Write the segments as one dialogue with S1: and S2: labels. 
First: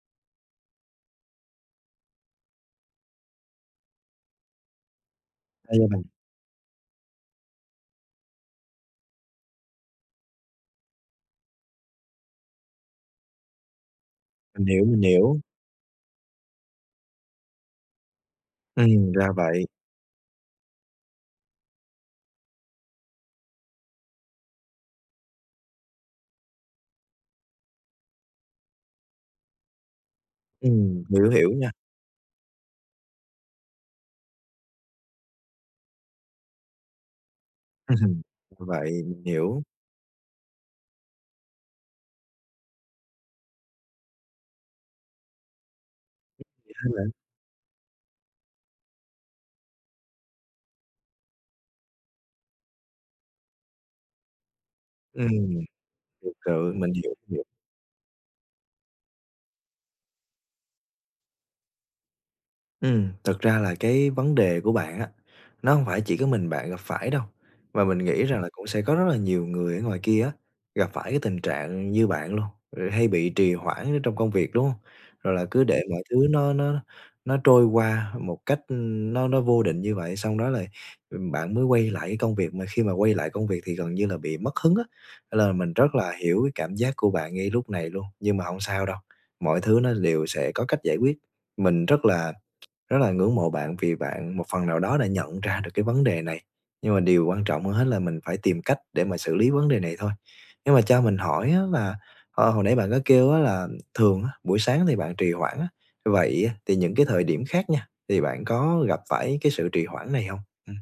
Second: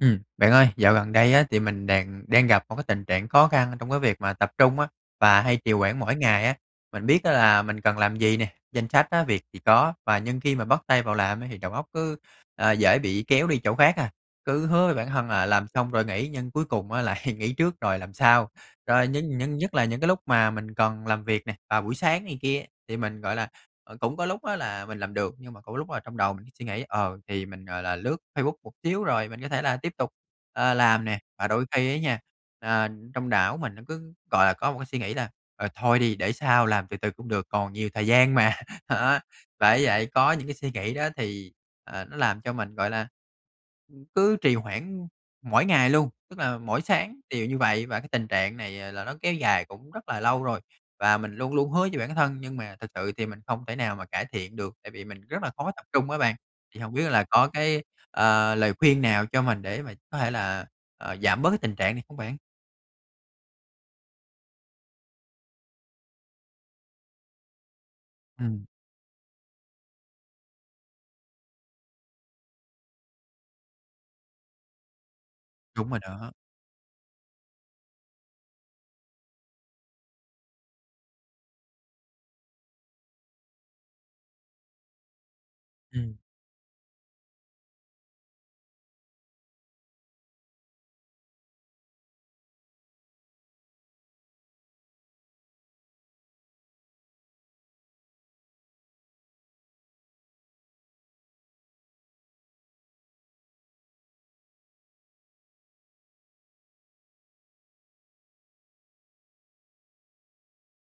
S1: Ừm, bạn ơi, dạo gần đây á thì mình đàng đang gặp một cái tình trạng khó khăn trong cái việc mà tập trung á, và hay trì hoãn
S2: [unintelligible]
S1: mỗi ngày á. Mình biết á là mình cần làm gì nè, danh sách, á, việc thì có và nhưng khi mà bắt tay vào làm ấy thì đầu óc cứ, ờ, dễ bị kéo đi chỗ khác à, cứ
S2: Mình hiểu,
S1: hứa với
S2: mình
S1: bản thân
S2: hiểu.
S1: là làm xong rồi nghỉ nhưng cuối cùng á lại nghỉ trước rồi làm sau. Rồi
S2: Ừm, ra
S1: nhưng những
S2: vậy.
S1: nhất là những cái lúc mà mình cần làm việc nè, vào buổi sáng này kia, thì mình, gọi là, ờ, cũng có lúc á là mình làm được, nhưng mà cũng có lúc là trong đầu mình suy nghĩ, ờ, thì mình, gọi là, lướt Facebook một xíu rồi mình có thể là tiếp tục, ờ, làm
S2: Ừm,
S1: nè.
S2: hiểu,
S1: Và
S2: hiểu
S1: đôi
S2: nha.
S1: khi á nha, ờ, trong não mình nó cứ, gọi là, có một cái suy nghĩ là "Ờ, thôi đi để sau làm từ từ cũng được, còn
S2: Ừm
S1: nhiều thời
S2: [unintelligible]
S1: gian mà."
S2: vậy mình hiểu.
S1: Bởi vậy, có những cái suy nghĩ đó thì, ờ, nó làm cho mình, gọi là, ừm, cứ trì hoãn mỗi ngày luôn, tức
S2: [unintelligible]
S1: là
S2: Vậy
S1: mỗi
S2: hả bạn?
S1: sáng đều như vậy. Và cái tình trạng này, ờ, là nó kéo dài cũng rất là lâu rồi, và mình luôn luôn hứa với bản thân nhưng mà thực sự thì mình không thể nào mà cải thiện được, tại vì mình rất là
S2: Ừm.
S1: khó tập trung á
S2: Thiệt
S1: bạn.
S2: sự,
S1: Thì hông
S2: mình
S1: biết
S2: hiểu,
S1: là
S2: hiểu.
S1: có cái, ờ, lời khuyên nào cho mình để mà có thể là, ờ, giảm bớt cái tình trạng này không bạn?
S2: Ừm, thực ra là cái vấn đề của bạn á, nó hông phải chỉ có mình bạn gặp phải đâu và mình nghĩ rằng là
S1: Ừm.
S2: cũng sẽ có rất là nhiều người ở ngoài kia á, gặp phải cái tình trạng như bạn luôn, ừ, hay bị trì hoãn ở trong công việc, đúng hông? Rồi là cứ để
S1: Đúng rồi
S2: mọi thứ
S1: đó.
S2: nó nó nó trôi qua một cách, ưm, nó nó vô định như vậy, xong đó lại, ừm, bạn mới quay lại cái công việc, mà khi mà quay lại công việc thì gần như là bị mất hứng á. Nên là mình rất là
S1: Ừm.
S2: hiểu cái cảm giác của bạn ngay lúc này luôn, nhưng mà hông sao đâu, mọi thứ nó đều sẽ có cách giải quyết. Mình rất là rất là ngưỡng mộ bạn vì bạn một phần nào đó đã nhận ra được cái vấn đề này, nhưng mà điều quan trọng hơn hết là mình phải tìm cách để mà xử lý vấn đề này thôi. Nhưng mà cho mình hỏi á là, ờ, hồi nãy bạn có kêu á là thường á, buổi sáng thì bạn trì hoãn á, vậy á thì những cái thời điểm khác nha, thì bạn có gặp phải cái sự trì hoãn này hông? Ừm.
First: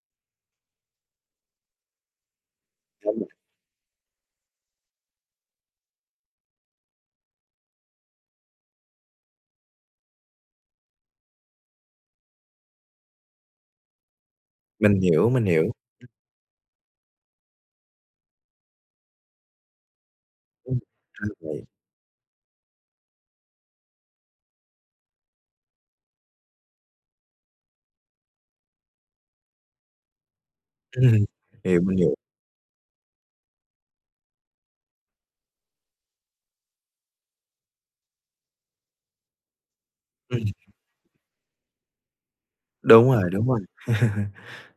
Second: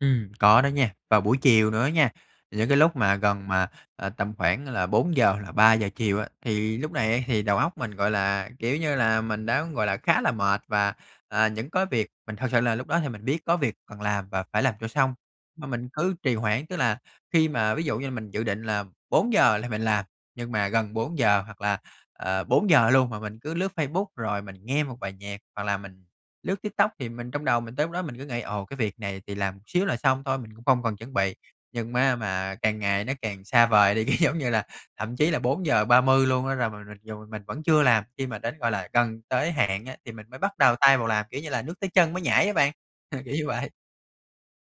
S1: Ừm, có đó nha, vào buổi chiều nữa á nha, những cái lúc mà
S2: [unintelligible]
S1: gần mà, ờ, tầm khoảng là 4:00 là 3:00 chiều á, thì lúc này á thì đầu óc mình, gọi là, kiểu như là, mình đã, gọi là, khá là mệt và, à, những cớ việc mình thực sự là lúc đó thì mình biết có việc cần làm và phải làm cho
S2: Mình
S1: xong
S2: hiểu, mình
S1: mà
S2: hiểu.
S1: mình cứ trì hoãn. Tức là khi mà ví dụ như là mình dự định là 4:00 là mình làm, nhưng mà
S2: Ừm,
S1: gần bốn
S2: ra
S1: giờ hoặc
S2: vậy.
S1: là, ờ, 4:00 luôn mà mình cứ lướt Facebook, rồi mình nghe một bài nhạc hoặc là mình lướt TikTok thì mình trong đầu mình tới lúc đó mình cứ nghĩ: "Ồ, cái việc này thì làm xíu là xong thôi, mình cũng không cần chuẩn
S2: Ừm.
S1: bị."
S2: Hiểu,
S1: Nhưng
S2: mình
S1: ma
S2: hiểu.
S1: mà càng ngày nó càng xa vời đi, cái giống như là thậm chí là 4:30 luôn á r mà mặc dù m mình vẫn chưa làm. Khi mà đến, gọi là, gần tới hạn á, thì mình mới
S2: Ừm.
S1: bắt đầu tay vào làm, kiểu như là nước tới chân mới nhảy á bạn,
S2: Đúng rồi,
S1: kiểu như
S2: đúng rồi.
S1: vậy.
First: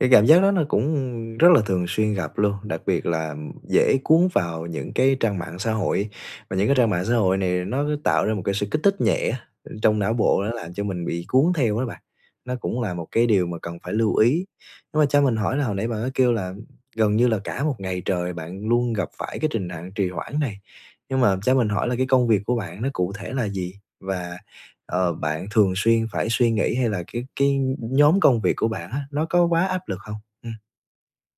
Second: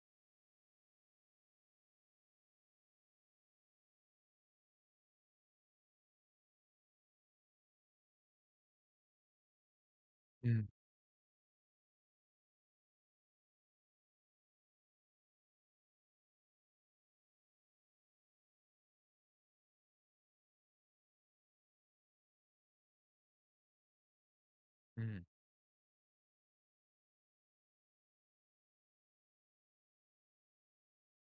S2: Cái cảm giác đó nó cũng rất là thường xuyên gặp luôn, đặc biệt là dễ cuốn vào những cái trang mạng xã hội, và những cái trang mạng xã hội này nó tạo ra một cái sự kích thích nhẹ á, ơ, trong não bộ, nó
S1: Ừm.
S2: làm cho mình bị cuốn theo đó bạn, nó cũng là một cái điều mà cần phải lưu ý. Nhưng mà cho mình hỏi là hồi nãy bạn có kêu là gần như là cả một ngày trời bạn luôn gặp phải cái trình nặng trì hoãn này, nhưng mà cho mình hỏi là cái công việc của bạn nó cụ thể là gì? Và, ờ,
S1: Ừm.
S2: bạn thường xuyên phải suy nghĩ hay là cái cái nh nhóm công việc của bạn á, nó có quá áp lực hông? Ừm.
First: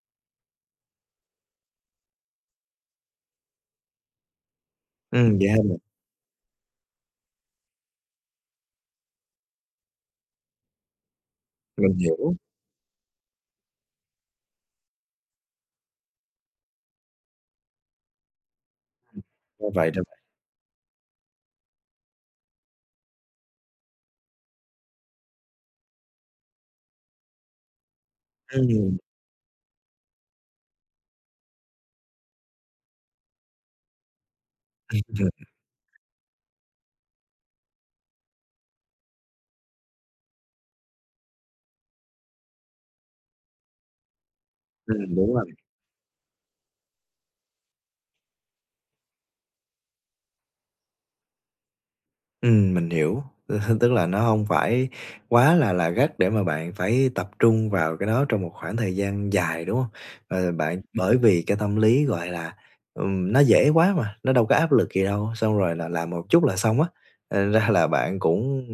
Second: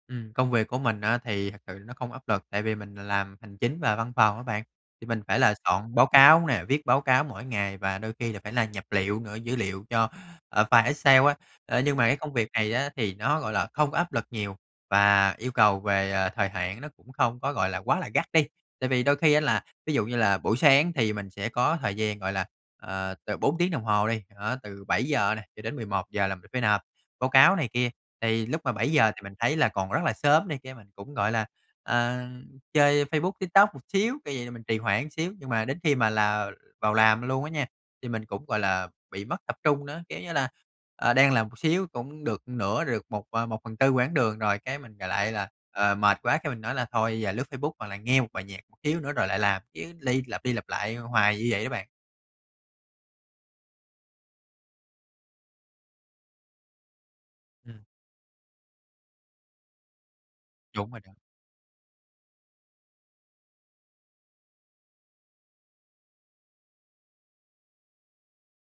S1: Ừm, công việc của mình á, thì thật sự là nó không áp lực, tại vì mình làm hành chính và văn phòng á bạn, thì mình phải
S2: Ừm, vậy
S1: là
S2: hả bạn.
S1: soạn báo cáo nè, viết báo cáo mỗi ngày và đôi khi là phải là nhập liệu nữa, dữ liệu cho, ờ, file Excel á. Ơ,
S2: Mình
S1: nhưng mà cái công
S2: hiểu.
S1: việc này á, thì nó, gọi là, không có áp lực nhiều và yêu cầu về, ờ, thời hạn nó cũng không có, gọi là, quá là gắt đi, tại vì đôi khi á là
S2: Có vậy
S1: ví dụ
S2: thôi
S1: như
S2: [unintelligible]
S1: là buổi sáng thì mình sẽ có thời gian, gọi là, ờ, từ 4 tiếng đồng hồ đi, đó, từ 7:00 nè cho đến 11:00 là mình phải nộp báo cáo này kia. Thì lúc mà bảy
S2: Ừm.
S1: giờ thì mình thấy là còn rất là sớm này kia, mình cũng, gọi là, ờ, chơi Facebook, TikTok một xíu, kiểu vậy là mình trì hoãn xíu, nhưng mà đến khi mà là vào làm luôn á nha, thì mình cũng, gọi là, bị mất tập trung nữa, kiểu như là, ờ, đang làm một xíu cũng được nửa, được một à, 1/4 quãng đường rồi, cái mình, gọi
S2: Ừm,
S1: lại
S2: đúng
S1: là,
S2: rồi.
S1: ờ, mệt quá cái mình nói là: "Thôi, giờ lướt Facebook hoặc là nghe một bài nhạc một xíu nữa rồi lại làm." Chứ ly lặp đi lặp lại, ơ, hoài như vậy đó bạn.
S2: Ừm, mình hiểu, ơ, h tức là nó hông phải quá là là gắt để mà bạn phải tập trung
S1: Ừm.
S2: vào cái đó trong một khoảng thời gian dài, đúng hông? Ờ, bạn,
S1: Đúng rồi đó.
S2: bởi vì cái tâm lý, gọi là, ừm, nó dễ quá mà, nó đâu có áp lực gì đâu, xong rồi là làm một chút là xong á, thành ra là bạn cũng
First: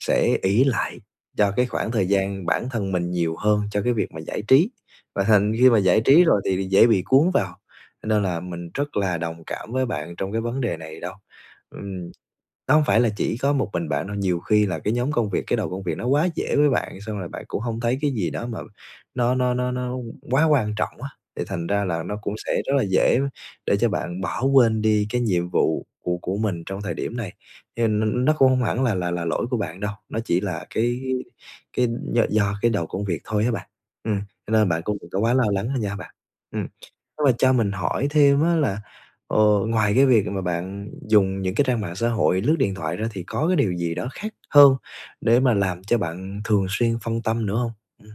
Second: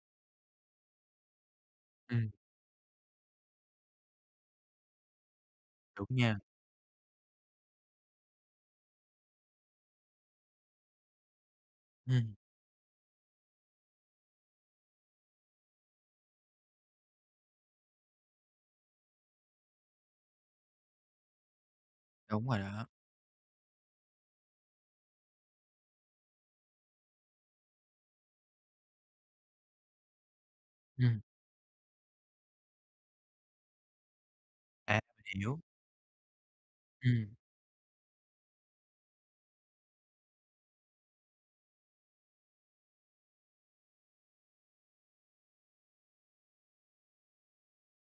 S2: sẽ ỷ lại cho cái khoảng thời
S1: Ừm.
S2: gian bản thân mình nhiều hơn cho cái việc mà giải trí, và thành khi mà giải
S1: Đúng
S2: trí
S1: nha.
S2: rồi thì thì dễ bị cuốn vào, cho nên là mình rất là đồng cảm với bạn trong cái vấn đề này đó, ừm.
S1: Ừm.
S2: Đó không phải là chỉ có một mình bạn đâu, nhiều khi là cái nhóm công việc, cái đầu công việc nó quá dễ với bạn xong rồi bạn cũng hông thấy cái gì đó mà nó nó nó nó quá quan trọng á, thì thành ra là nó cũng
S1: Đúng
S2: sẽ
S1: rồi
S2: rất là
S1: đó.
S2: dễ để cho bạn bỏ quên đi cái nhiệm vụ của của mình trong cái thời điểm này, hiền n nó cũng hông hẳn là là là lỗi của bạn đâu, nó chỉ là cái
S1: Ừm.
S2: cái cái d do cái đầu công việc thôi á bạn. Ừm, cho nên bạn cũng
S1: À,
S2: đừng có
S1: mình
S2: quá lo
S1: hiểu.
S2: lắng nữa nha bạn, ừm. [unintelligible] là
S1: Ừm.
S2: cho mình hỏi thêm á là, ờ, ngoài cái việc mà bạn dùng những cái trang mạng xã hội lướt điện thoại ra thì có cái điều gì đó khác hơn để mà làm cho bạn thường xuyên phân tâm nữa hông? Ừm.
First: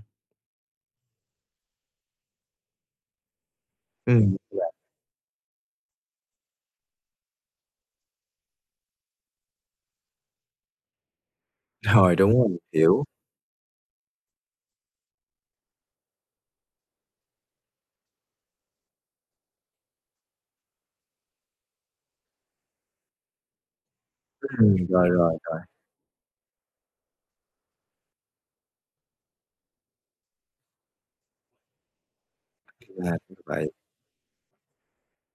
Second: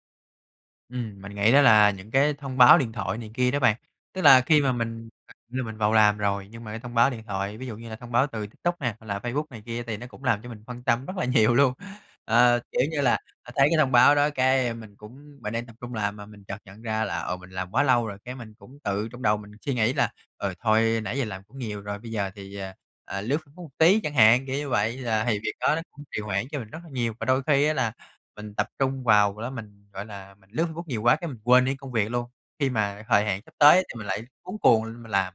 S1: Ừm, mình nghĩ đó là những cái thông báo điện thoại này kia đó bạn. Tức
S2: Ừm.
S1: là khi
S2: [unintelligible]
S1: mà mình như mình vào làm rồi nhưng mà cái thông báo điện thoại, ví dụ như là thông báo từ TikTok nè, hoặc là Facebook này kia thì nó cũng làm cho mình phân tâm rất là nhiều luôn.
S2: Rồi, đúng rồi,
S1: Ờ, kiểu như
S2: hiểu.
S1: là, thấy cái thông báo đó cái, ơ, mình cũng mình đang tập trung làm mà mình chợt nhận ra là, ờ, mình làm quá lâu rồi, cái mình cũng tự trong đầu mình suy nghĩ là, ừ, thôi nãy giờ làm cũng nhiều rồi, bây giờ thì, ờ, ờ, lướt Facebook một tí chẳng hạn, kiểu như
S2: Ừm,
S1: vậy,
S2: rồi,
S1: là
S2: rồi,
S1: thì việc
S2: rồi.
S1: đó nó cũng trì hoãn cho mình rất là nhiều. Và đôi khi á là mình tập trung vào đó, mình, gọi là, mình lướt Facebook nhiều quá cái mình quên đi công việc luôn, khi mà
S2: Là
S1: thời hạn sắp
S2: vậy.
S1: tới thì mình lại cuống cuồng lên mình làm.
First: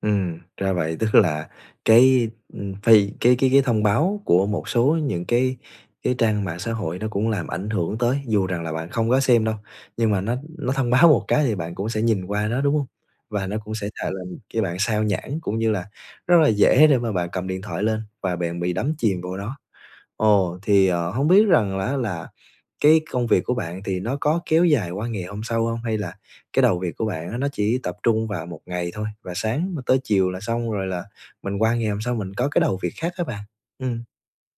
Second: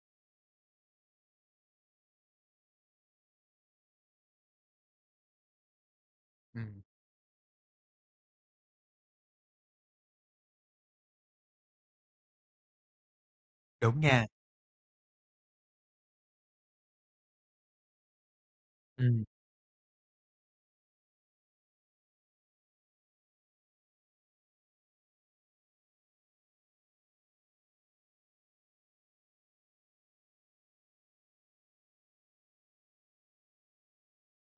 S2: Ừm, ra vậy, tức là cái, ư, phi cái cái cái thông báo của một số những cái cái trang mạng xã
S1: Ừm.
S2: hội nó cũng làm ảnh hưởng tới, dù rằng là bạn không có xem đâu, nhưng mà nó nó thông báo một cái thì bạn cũng sẽ nhìn qua nó, đúng hông? Và nó cũng sẽ
S1: Đúng
S2: chà
S1: nha.
S2: làm cho bạn sao nhãng cũng như là rất là dễ để mà bạn cầm điện thoại lên và bạn bị đắm chìm
S1: Ừm.
S2: vô đó. Ồ, thì, ờ, hông biết rằng á là cái công việc của bạn thì nó có kéo dài qua ngày hôm sau hông? Hay là cái đầu việc của bạn á nó chỉ tập trung vào 1 ngày thôi, và sáng tới chiều là xong rồi là mình qua ngày hôm sau mình có cái đầu việc khác hả bạn? Ừm.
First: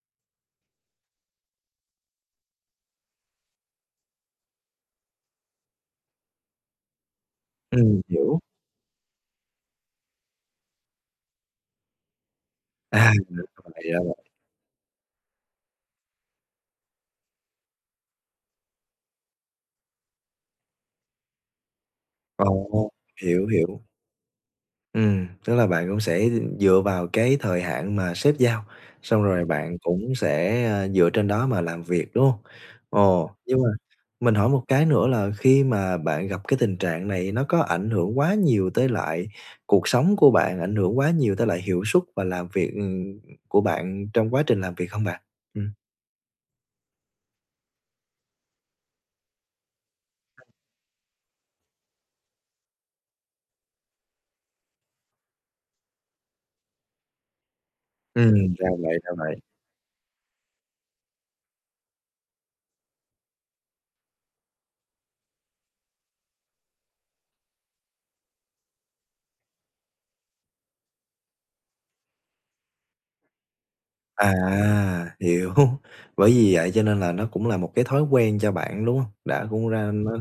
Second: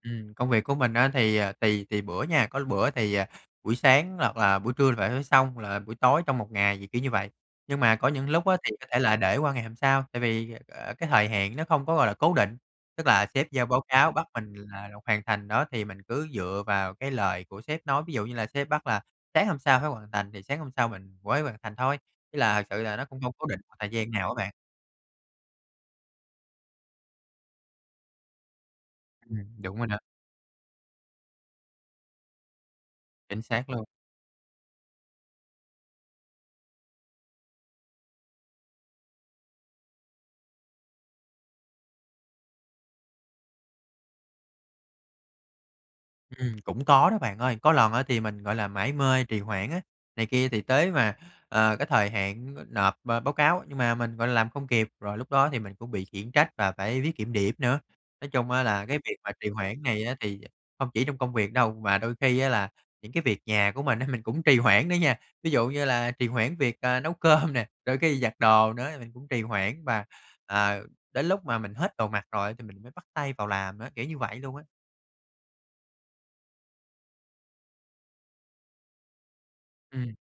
S1: Ừm. Công việc của mình á thì, à, tùy tùy bữa nha, có bữa thì buổi sáng hoặc là buổi trưa phải thấy xong là buổi tối trong 1 ngày, thì kiểu như vậy.
S2: Ừm,
S1: Nhưng mà
S2: mình
S1: có những
S2: hiểu.
S1: lúc á thì có thể là để qua ngày hôm sau, tại vì, à, cái thời hạn nó không có, gọi là, cố định. Tức
S2: À!
S1: là
S2: Thì ra
S1: sếp giao báo
S2: vậy, ra
S1: cáo
S2: vậy.
S1: bắt mình thì là rồi hoàn thành đó, thì mình cứ dựa vào cái lời của sếp nói, ví dụ như là sếp bắt là sáng hôm sau phải hoàn thành thì sáng hôm sau mình mới hoàn thành thôi, với là thực sự
S2: Ồ!
S1: là nó cũng hông cố
S2: Hiểu,
S1: định một
S2: hiểu.
S1: thời gian nào á bạn.
S2: Ừm, tức là bạn cũng sẽ, ừm, dựa vào cái thời hạn mà sếp giao, xong rồi
S1: Ừm, đúng
S2: bạn
S1: rồi đó.
S2: cũng sẽ, à, dựa trên đó mà làm việc, đúng hông? Ồ,
S1: Chính
S2: nhưng
S1: xác
S2: mà
S1: luôn.
S2: mình hỏi một cái nữa là khi mà bạn gặp cái tình trạng này, nó có ảnh hưởng quá nhiều tới lại cuộc sống của bạn, ảnh hưởng quá nhiều tới lại hiệu suất và làm việc, ừm, của bạn trong quá trình làm việc hông bạn? Ừm.
S1: Ừm. Cũng có đó bạn ơi, có lần á thì mình, gọi là, mải mê trì hoãn á này kia thì tới mà, ờ, cái thời hạn n nộp b báo cáo, nhưng mà mình, gọi là, làm không kịp, rồi lúc đó thì mình cũng bị khiển trách và phải viết kiểm điểm nữa. Nói chung
S2: Ừm,
S1: á
S2: ra
S1: là cái
S2: vậy, ra
S1: việc mà
S2: vậy.
S1: trì hoãn này á thì không chỉ trong công việc đâu, mà đôi khi á là những cái việc nhà của mình á, mình cũng trì hoãn đó nha. Ví dụ như là trì hoãn việc, ờ, nấu cơm nè, đôi khi giặt đồ nữa thì mình cũng trì hoãn và, à, đến lúc mà mình hết đồ mặc rồi thì mình mới bắt tay vào làm á, kiểu như
S2: À!
S1: vậy luôn á.
S2: Hiểu. Bởi vì vậy cho nên là nó cũng là một cái thói quen cho bạn, đúng hông? Đã cũng ra nó
S1: Ừm.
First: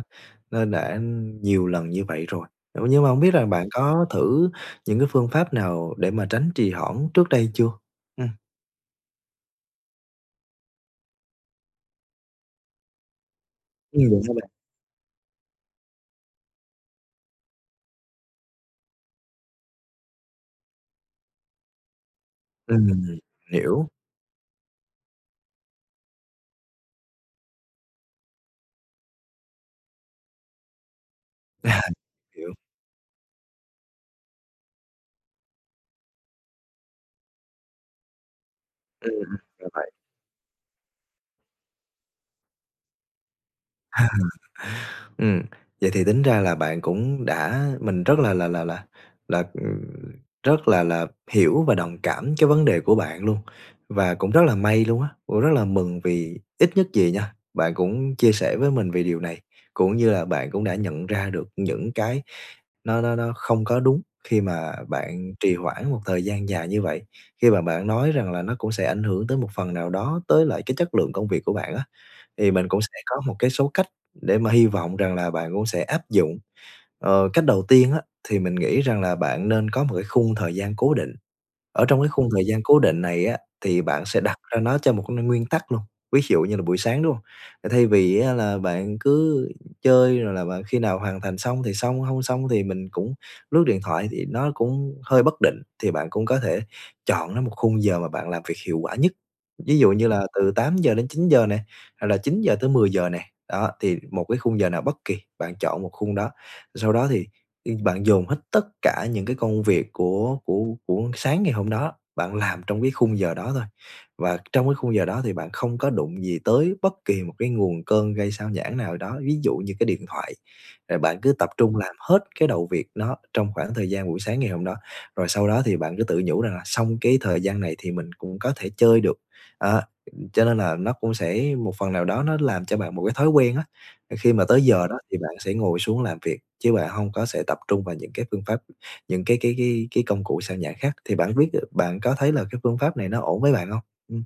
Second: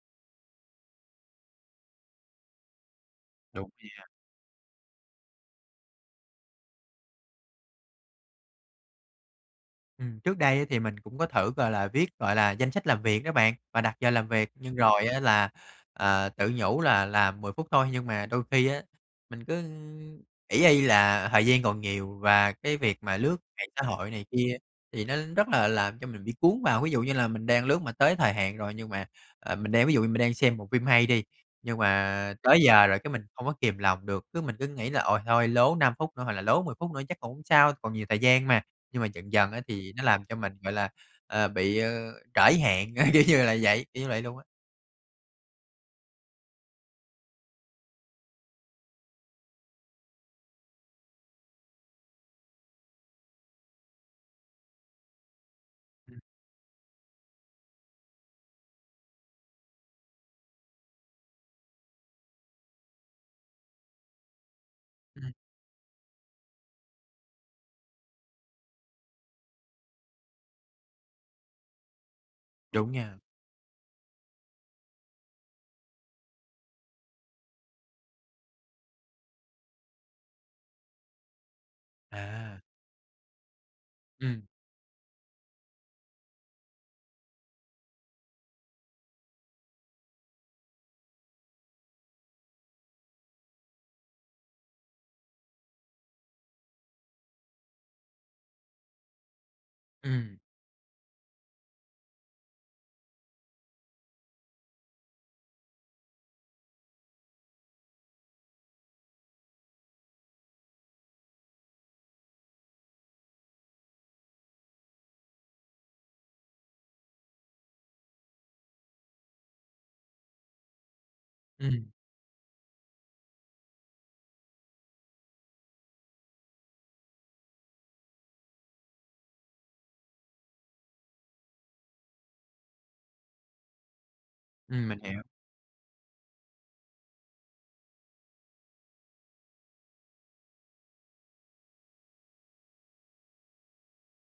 S2: nó đã, ừm, nhiều lần như vậy rồi, ờ, nhưng mà hông biết là bạn
S1: Đúng nha!
S2: có thử những cái phương pháp nào để mà tránh trì hoãn trước đây chưa? Ừm.
S1: Ừm, trước đây á thì mình cũng có thử gọi là viết, gọi là, danh sách làm việc đó bạn và đặt giờ
S2: Ừm, làm
S1: làm
S2: sao
S1: việc,
S2: bạn?
S1: nhưng rồi á là, ờ, tự nhủ là là 10 phút thôi nhưng mà đôi khi á, mình cứ ỷ y là thời gian còn nhiều và cái
S2: Ừm,
S1: việc mà
S2: mình
S1: lướt mạng xã
S2: hiểu.
S1: hội này kia thì nó rất là làm cho mình bị cuốn vào. Ví dụ như là mình đang lướt mà tới thời hạn rồi nhưng mà, ờ, mình đang ví dụ như mình đang xem bộ phim hay đi, nhưng mà
S2: Hiểu.
S1: tới giờ rồi cái mình không có kiềm lòng được, cứ mình cứ nghĩ là ôi thôi lố 5 phút nữa hoặc là lố 10 phút nữa chắc cũng không sao, còn nhiều thời gian mà. Nhưng mà dần
S2: Ừm,
S1: dần á
S2: ra vậy.
S1: thì nó làm cho mình, gọi là, ờ, bị, ờ, trễ hạn, kiểu như là vậy kiểu như vậy luôn á.
S2: Ừm, vậy thì tính ra là bạn cũng đã mình rất là là là là là, ừ, rất là là hiểu và đồng cảm cái vấn đề của bạn luôn, và cũng rất là may luôn á, cũng rất là mừng vì ít nhất gì nha, bạn cũng chia sẻ với mình vì điều này, cũng như là bạn cũng đã nhận ra được những cái nó nó nó không có đúng khi mà
S1: Ừ.
S2: bạn trì hoãn một thời gian dài như vậy. Khi mà bạn nói rằng là nó cũng sẽ ảnh hưởng tới một phần nào đó tới lại cái chất lượng công việc của bạn á, thì mình cũng
S1: Đúng
S2: sẽ
S1: nha.
S2: có một cái số cách để mà hy vọng rằng là bạn cũng sẽ áp dụng. Ờ, cách đầu tiên á thì mình nghĩ rằng là bạn nên có một cái khung thời gian cố định, ở trong cái khung thời gian
S1: À.
S2: cố định này á thì bạn sẽ đặt
S1: Ừm.
S2: ra nó cho một cái nguyên tắc luôn, ví dụ như là buổi sáng, đúng không? Thay vì á là bạn cứ chơi rồi là bạn khi nào hoàn thành xong thì xong, không xong thì mình cũng lướt điện thoại thì nó cũng hơi bất định, thì bạn cũng có thể chọn lấy một khung giờ mà bạn làm việc hiệu quả nhất, ví dụ như là
S1: Ừm.
S2: từ 8:00 đến 9:00 nè, hoặc là 9:00 tới 10:00 nè, đó, thì một cái khung giờ nào bất kì, bạn chọn một khung đó. Sau đó thì, ư, bạn dồn hết tất cả những cái công việc của của của sáng ngày hôm đó, bạn làm trong cái khung giờ đó thôi. Và trong cái khung giờ đó thì bạn không có đụng gì tới bất kỳ một cái nguồn cơn gây xao nhãng nào đó, ví dụ như cái điện thoại. Rồi bạn cứ tập trung
S1: Ừm.
S2: làm hết cái đầu việc nó trong khoảng thời gian buổi sáng ngày hôm đó, rồi sau đó thì bạn cứ tự nhủ rằng là xong cái thời gian này thì mình cũng có thể chơi được, đó. Cho nên là nó cũng sẽ một phần nào đó nó làm cho bạn một cái thói quen á, khi mà tới
S1: Ừm,
S2: giờ đó
S1: mình
S2: thì
S1: hiểu.
S2: bạn sẽ ngồi xuống làm việc chứ bạn hông có sẽ tập trung vào những cái phương pháp những cái cái cái cái công cụ sao nhãng khác. Thì bạn biết bạn có thấy là cái phương pháp này nó ổn với bạn hông? Ừm.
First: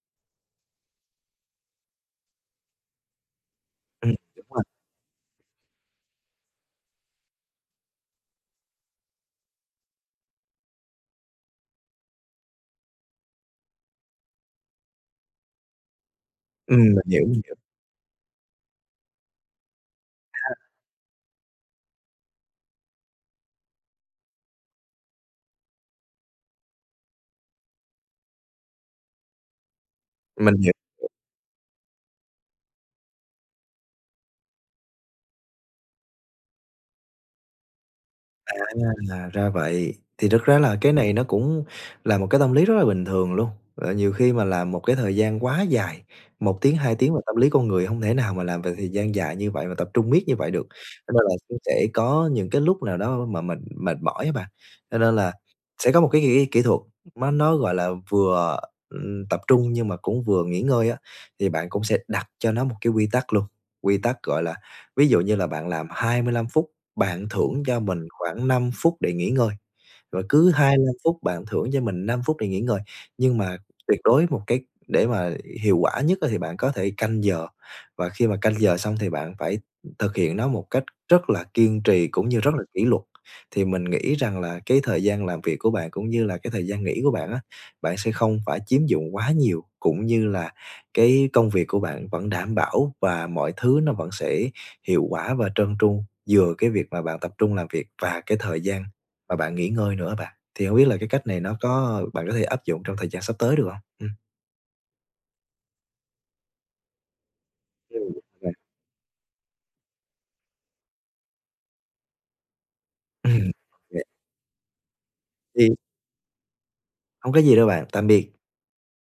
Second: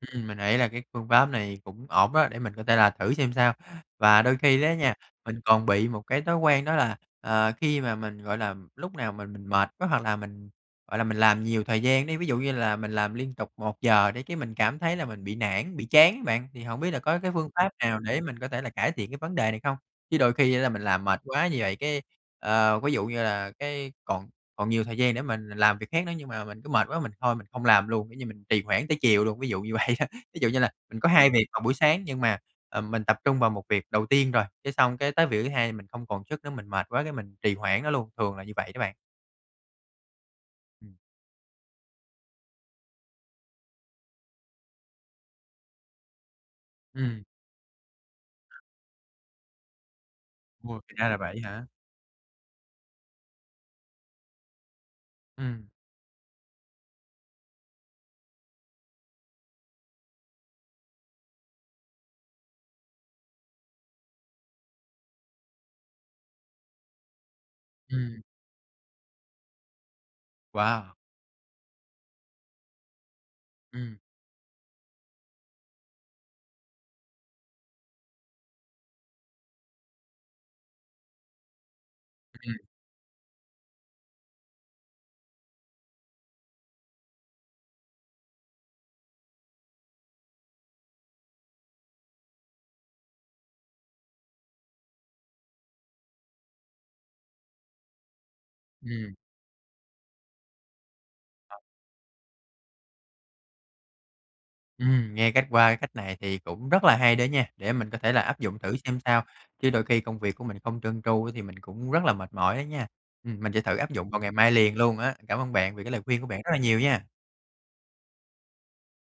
S1: Ừm, mình nghĩ là cái phương pháp này cũng ổn đó để mình có thể là thử xem sao.
S2: Ừm,
S1: Và đôi
S2: đúng
S1: khi
S2: rồi.
S1: đó nha, mình còn bị một cái thói quen đó là, ờ, khi mà mình, gọi là, lúc nào mà mình mệt quá hoặc là mình, gọi là, mình làm nhiều thời gian đi, ví dụ như là mình làm liên tục 1 giờ đi cái mình cảm thấy là mình bị nản, bị chán á bạn. Thì
S2: Ừm,
S1: hổng biết là
S2: mình
S1: có
S2: hiểu,
S1: cái
S2: mình
S1: phương
S2: hiểu.
S1: pháp nào để mình có thể là cải thiện cái vấn đề này không? Chứ đôi
S2: À.
S1: khi á là mình làm mệt quá như vậy, cái, ờ, ví dụ như là cái còn còn nhiều thời gian để mình làm việc khác nữa nhưng mà mình cứ mệt quá mình thôi mình không làm luôn, kiểu như, mình trì hoãn tới chiều luôn, ví dụ như vậy đó. Ví dụ
S2: Mình
S1: như là
S2: hiểu.
S1: mình có 2 việc vào buổi sáng nhưng mà, ờ, mình tập trung vào 1 việc đầu tiên rồi, cái xong cái tới việc thứ hai mình không còn sức nữa, mình mệt quá, cái mình trì hoãn nó luôn, thường là như
S2: À,
S1: vậy đó bạn.
S2: ra vậy. Thì thực ra là cái
S1: Ừm.
S2: này nó cũng là một cái tâm lý rất là bình thường luôn. Ờ, nhiều khi mà làm một cái thời gian quá dài, 1 tiếng, 2 tiếng mà
S1: Ừm.
S2: tâm lý con người hông thể nào mà làm việc thời gian dài như vậy mà tập trung miết như vậy được,
S1: Ôi, thì ra
S2: cho
S1: là
S2: nên là
S1: vậy á
S2: cũng
S1: hả?
S2: sẽ có những cái lúc nào đó mà mình mệt mỏi á bạn. Cho nên là
S1: Ừm.
S2: sẽ có một cái kỹ kỹ thuật, mà nó, gọi là, vừa, ừm, tập trung nhưng mà cũng vừa nghỉ ngơi á, thì bạn cũng sẽ đặt cho nó một cái quy tắc luôn, quy tắc, gọi là ví dụ như là bạn làm 25 phút, bạn thưởng cho mình
S1: Ừm.
S2: khoảng 5 phút để nghỉ ngơi, rồi cứ 25
S1: Wow!
S2: phút bạn thưởng cho mình 5 phút để nghỉ ngơi. Nhưng mà
S1: Ừm.
S2: tuyệt đối một cái để mà hiệu quả nhất á thì bạn có thể canh giờ và khi mà canh giờ xong thì bạn phải thực hiện nó một cách rất là kiên trì cũng
S1: Ừm,
S2: như rất là
S1: ừm.
S2: kỉ luật. Thì mình nghĩ rằng là cái thời gian làm việc của bạn cũng như là cái thời gian nghỉ của bạn á, bạn sẽ không phải chiếm dụng quá nhiều cũng như là cái công việc của bạn vẫn đảm bảo và mọi thứ nó vẫn sẽ hiệu quả và trơn tru, vừa cái việc mà bạn tập trung làm việc và cái thời gian
S1: Ừm.
S2: mà bạn nghỉ ngơi nữa á bạn. Thì hông biết là cái cách này
S1: Ờ.
S2: nó có bạn có thể áp dụng trong thời gian sắp tới được hông? Ừm.
S1: Ừm, nghe cách qua cái cách này thì cũng rất là hay đó nha, để mình có
S2: Ừm.
S1: thể là áp
S2: À.
S1: dụng thử xem sao, chứ đôi khi công việc của mình không trơn tru á thì mình cũng rất là mệt mỏi á nha. Ừm,
S2: Ừm.
S1: mình sẽ thử áp dụng vào ngày mai liền luôn á. Cảm ơn
S2: Thì
S1: bạn vì cái lời khuyên của bạn rất là nhiều nha.
S2: Hông có gì đâu bạn, tạm biệt!